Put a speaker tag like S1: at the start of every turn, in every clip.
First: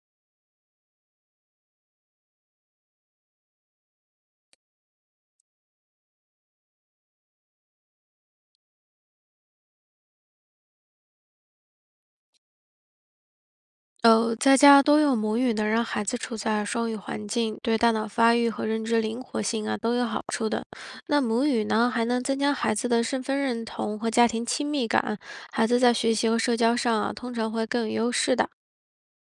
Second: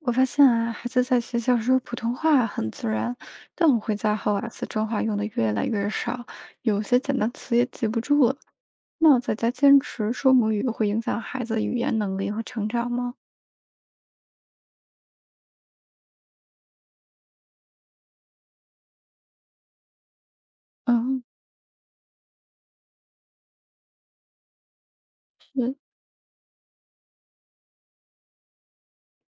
S1: 我发现啊，孩子在学校说普通话很自然，但我回家后啊，四川话用的越来越少，有些简单词也记不住了。那我在家坚持说母语会影响孩子语言能力和成长吗？
S2: 在家多用母语能让孩子处在双语环境，对大脑发育和认知灵活性啊都有好处的。那
S1: 嗯，
S2: 母语呢，还能增加孩子的身份认同和家庭亲密感，孩
S1: 是。
S2: 子在学习和社交上啊，通常会更有优势的。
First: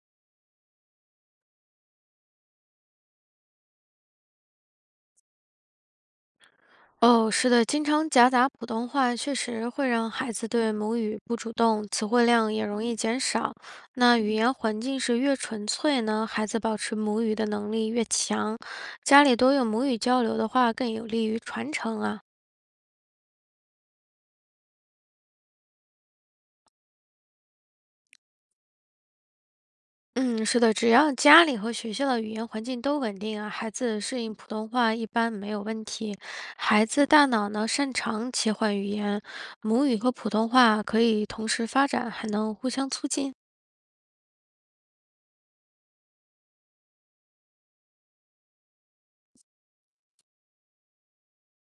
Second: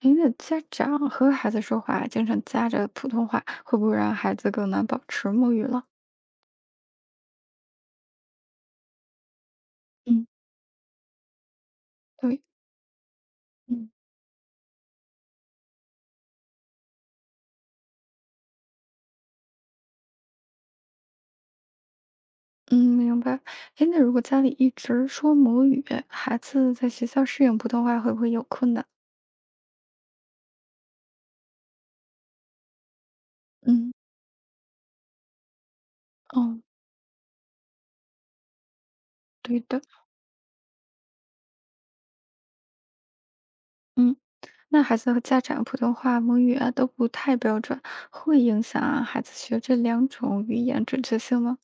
S1: 哎，那家长和孩子说话经常夹着普通话，会不会让孩子更难保持母语了？
S2: 哦，是的，经常夹杂普通话，确实会让
S1: 嗯，
S2: 孩子对母语不主动，词汇
S1: 对，
S2: 量也容易减少。
S1: 嗯
S2: 那语言环境是越纯粹呢，孩子保持母语的能力越强。家里多用母语交流的话，更有利于传承啊。
S1: 嗯，明白。哎，那如果家里一直说母语，孩子在学校适应普通话会不会有困难？
S2: 嗯，是的，只要家里和学校的语言环境都稳定啊，孩
S1: 嗯，
S2: 子适应普通话一般没有问题。
S1: 哦，
S2: 孩子大脑呢擅长切换语言，
S1: 对的。
S2: 母语和普通话可以同时发展，还能互相促进。
S1: 嗯，那孩子和家长普通话、母语啊都不太标准，会影响啊孩子学这两种语言准确性吗？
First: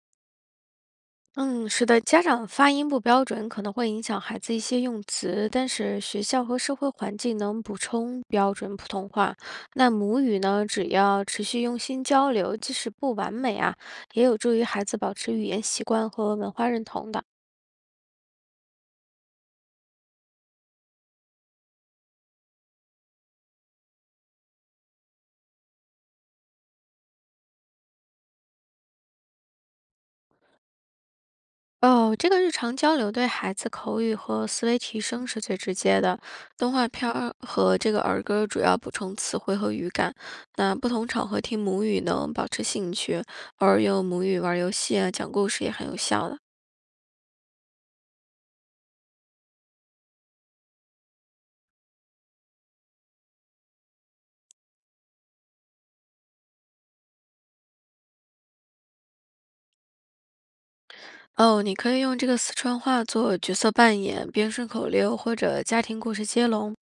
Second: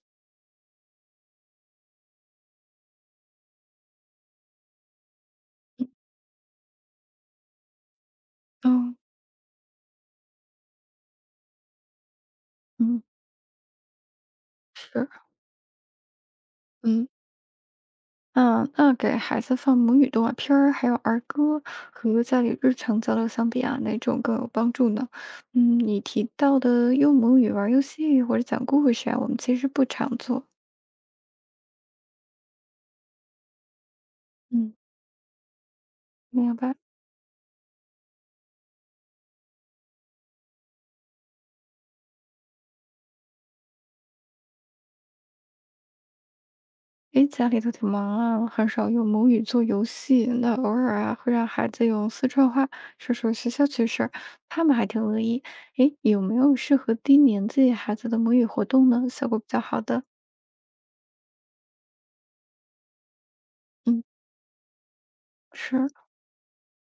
S2: 嗯，是的，家长发音不标准可能会影响孩子一些用词，但是学校和社会环境能补充标准普
S1: 哦，
S2: 通话。那母语呢，只要持续用心交流，即使
S1: 嗯，
S2: 不完美啊，也有助于孩子
S1: 是，
S2: 保持语言习惯和文化认
S1: 嗯
S2: 同的。
S1: 嗯，那给孩子放母语动画片儿，还有儿歌，和家里日常交流相比啊，哪种更有帮助呢？嗯，你提到的用母语玩儿游戏或者讲故事啊，我们其实不常做。
S2: 哦，这个日常交流对孩子口语和思
S1: 嗯，
S2: 维提升是最直接的。
S1: 明
S2: 动
S1: 白。
S2: 画片儿和这个儿歌主要补充词汇和语感。那不同场合听母语能保持兴趣，偶尔用母语玩儿游戏啊、讲故事也很有效的。
S1: 诶，家里都挺忙啊，很少用母语做游戏。那偶尔啊，会让孩子用四川话说说学校趣事儿，他们还挺乐意。诶，有没有适合低年级孩子的母语活动呢？效果比较好的？
S2: 哦，你可以用这个四川话做角色扮
S1: 嗯，
S2: 演、编顺口溜或者家
S1: 是，
S2: 庭故事接龙。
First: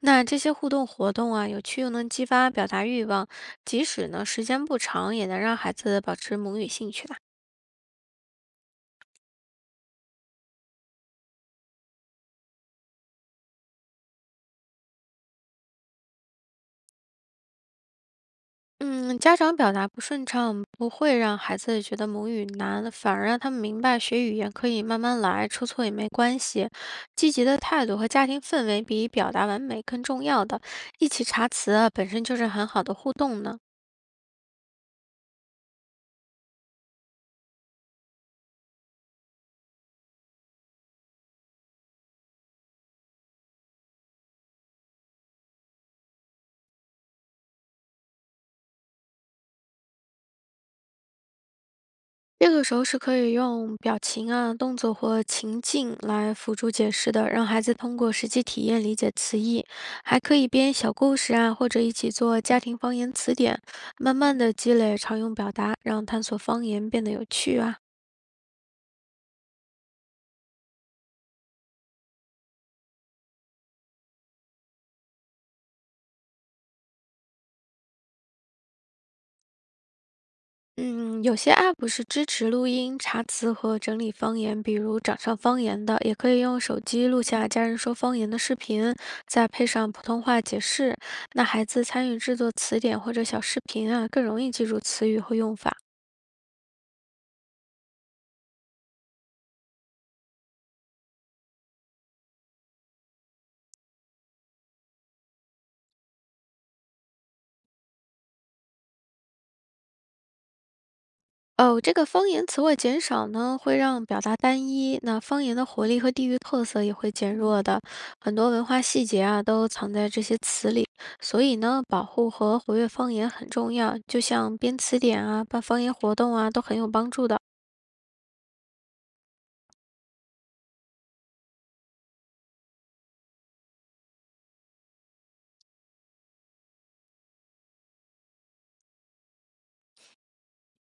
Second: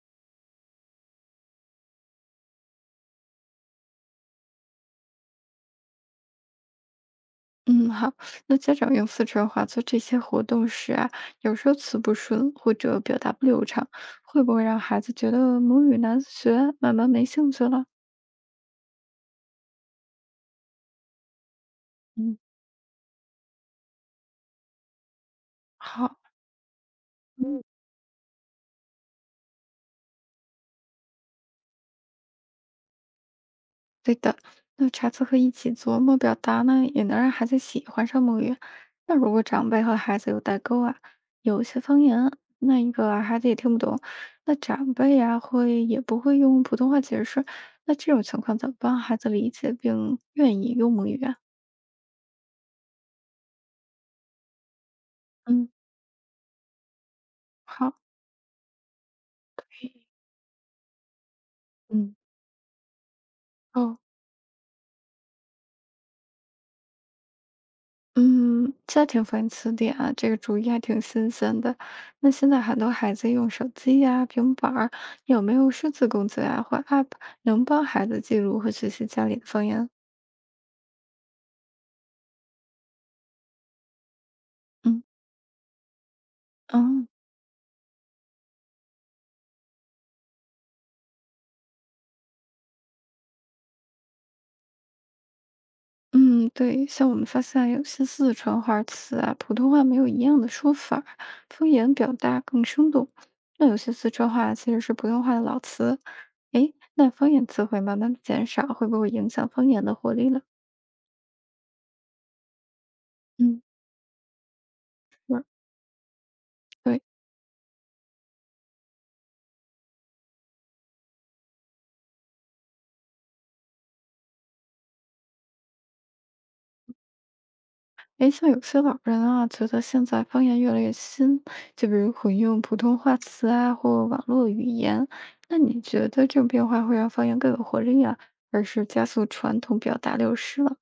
S2: 那这些互动活动啊，有趣又能激发表达欲望，即使呢时间不长，也能让孩子保持母语兴趣的。
S1: 嗯，好。那家长用四川话做这些活动时啊，有时候词不顺或者表达不流畅，会不会让孩子觉得母语难学，慢慢没兴趣了？
S2: 嗯，家长表达不顺畅，不会让孩子觉得母
S1: 嗯，
S2: 语难，反而让他们明白学语言可以慢慢来，出错也没
S1: 好。
S2: 关系。积极的态度和家庭氛围比表达完美更重要的。一起查词啊，本身就是很好的互动呢。
S1: 对的，那查词和一起琢磨表达呢，也能让孩子喜欢上母语。那如果长辈和孩子有代沟啊，有一些方言，那一个啊孩子也听不懂，那长辈呀、会也不会用普通话解释，那这种情况怎么帮孩子理解并愿意用母语啊？
S2: 这个时候是可以用表情啊、动作或情
S1: 嗯，
S2: 境来辅助解释的，让孩子
S1: 好，
S2: 通过实际体验理解词义，还可以编小故事啊，或者一起
S1: 嗯，
S2: 做家庭方言词典，
S1: 哦，
S2: 慢慢的积累常用表达，让探索方言变得有趣啊。
S1: 嗯，家庭翻译词典啊，这个主意还挺新鲜的。那现在很多孩子用手机呀、平板儿，有没有数字工具啊或 App 能帮孩子记录和学习家里的方言？
S2: 嗯，有些 App 是支持录音、查词和整理方言，比如
S1: 嗯
S2: 掌上方言的，也可以用
S1: 哦，
S2: 手机录下家人说方言的视频，再配上普通话解释。那孩子参与制作词典或者小视频啊，更容易记住词语和用法。
S1: 嗯，对，像我们发现有些四川话词啊，普通话没有一样的说法方言表达更生动。那有些四川话其实是普通话的老词，诶，那方言词汇慢慢的减少，会不会影响方言的活力了？
S2: 哦，这个方言词汇减少呢，
S1: 嗯，
S2: 会让表达单一，那
S1: 是，
S2: 方言的活力和地域特色也
S1: 对。
S2: 会减弱的。很多文化细节啊，都藏在这些词里，所以呢，保护和活跃方言很重要。就像编词典啊、办方言活动啊，都很有帮助的。
S1: 诶，像有些老人啊，觉得现在方言越来越新，就比如混用普通话词啊，或网络语言。那你觉得这种变化会让方言更有活力啊，而是加速传统表达流失了？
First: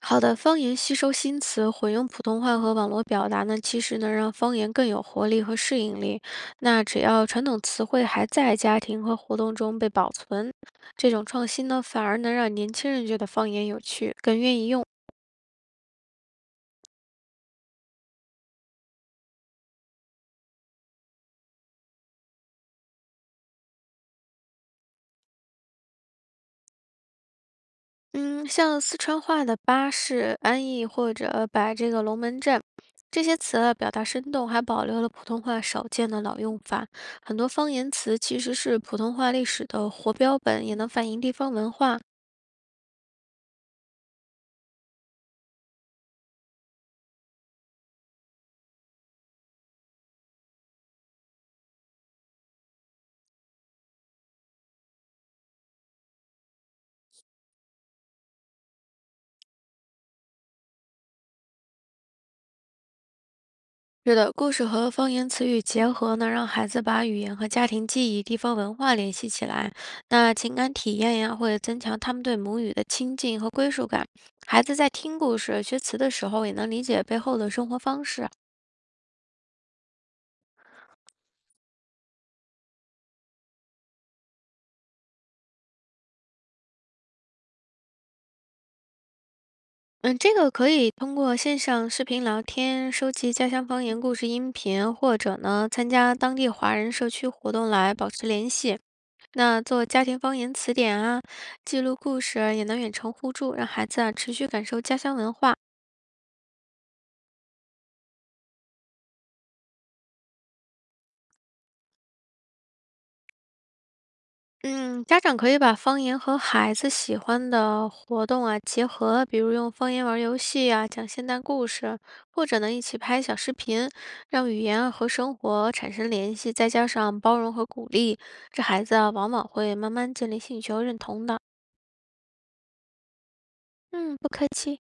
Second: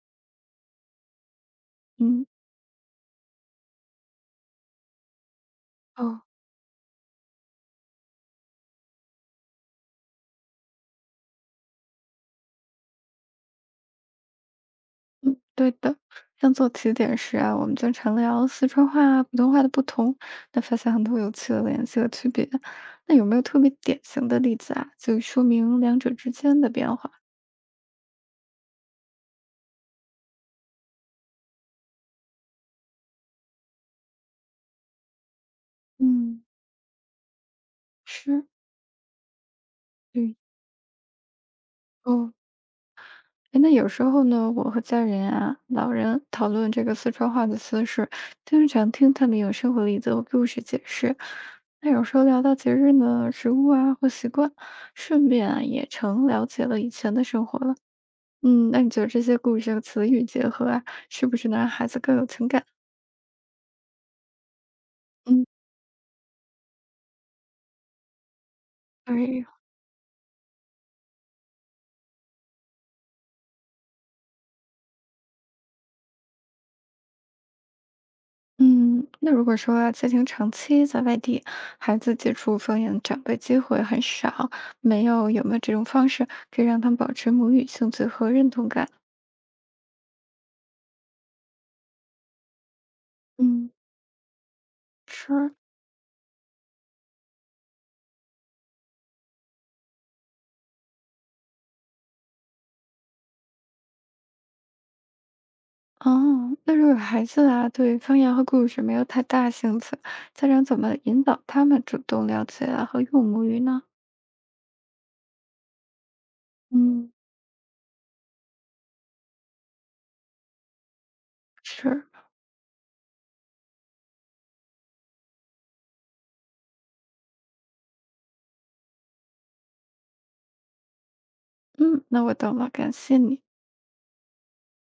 S2: 好的，方言吸收新词，混用普
S1: 嗯，
S2: 通话和网络表达呢，其实能让方言更有活力和适应
S1: 哦，
S2: 力。那只要传统词汇还在家庭和活动中被保存，这种创新呢，反而能让年轻人觉得方言有趣，更愿意用。
S1: 嗯，对的。像做题点时啊，我们经常聊四川话啊、普通话的不同，那发现很多有趣的联系和区别。那有没有特别典型的例子啊，就说明两者之间的变化？
S2: 嗯，像四川话的巴士、安逸或者摆这个龙门阵，这些词啊，表达生动，还保留了普通话少见的老
S1: 嗯，
S2: 用法。很多方言词其
S1: 是，
S2: 实是普通话历史的活
S1: 对。
S2: 标本，也能反映地方文化。
S1: 哦诶那有时候呢，我和家人啊、老人讨论这个四川话的词时，经常听他们用生活例子和故事解释。那有时候聊到节日呢、食物啊或习惯，顺便啊也成了解了以前的生活了。嗯，那你觉得这些故事和词语结合啊，是不是能让孩子更有情感？
S2: 是的，故事和方言
S1: 嗯，
S2: 词语结合呢，让孩子把语言和家庭记忆、地方文化联系
S1: 对。
S2: 起来。那情感体验呀，会增强他们对母语的亲近和归属感。孩子在听故事、学词的时候，也能理解背后的生活方式。
S1: 嗯，那如果说家庭长期在外地，孩子接触方言长辈机会很少，没有有没有这种方式可以让他们保持母语兴趣和认同感？
S2: 嗯，这个可以通过线上视频聊天、收集家乡
S1: 嗯，
S2: 方言故事音频，或者
S1: 是
S2: 呢参加当地华人社区活动来保持联系。那做家庭方言词典啊，记录故事也能远程互助，让孩子啊持续感受家乡文化。
S1: 哦，那如果孩子啊对方言和故事没有太大兴趣，家长怎么引导他们主动了解啊和用母语呢？
S2: 嗯，家长可以把方言和孩子
S1: 嗯，
S2: 喜欢的活动啊结合，比如用方言玩游戏啊，讲现代故事，
S1: 是，
S2: 或者呢一起拍小视频，让语言啊和生活产生联系，再加上包容和鼓励，这孩子啊往往会慢慢建立兴趣和认同的。
S1: 嗯，那我懂了，感谢你。
S2: 嗯，不客气。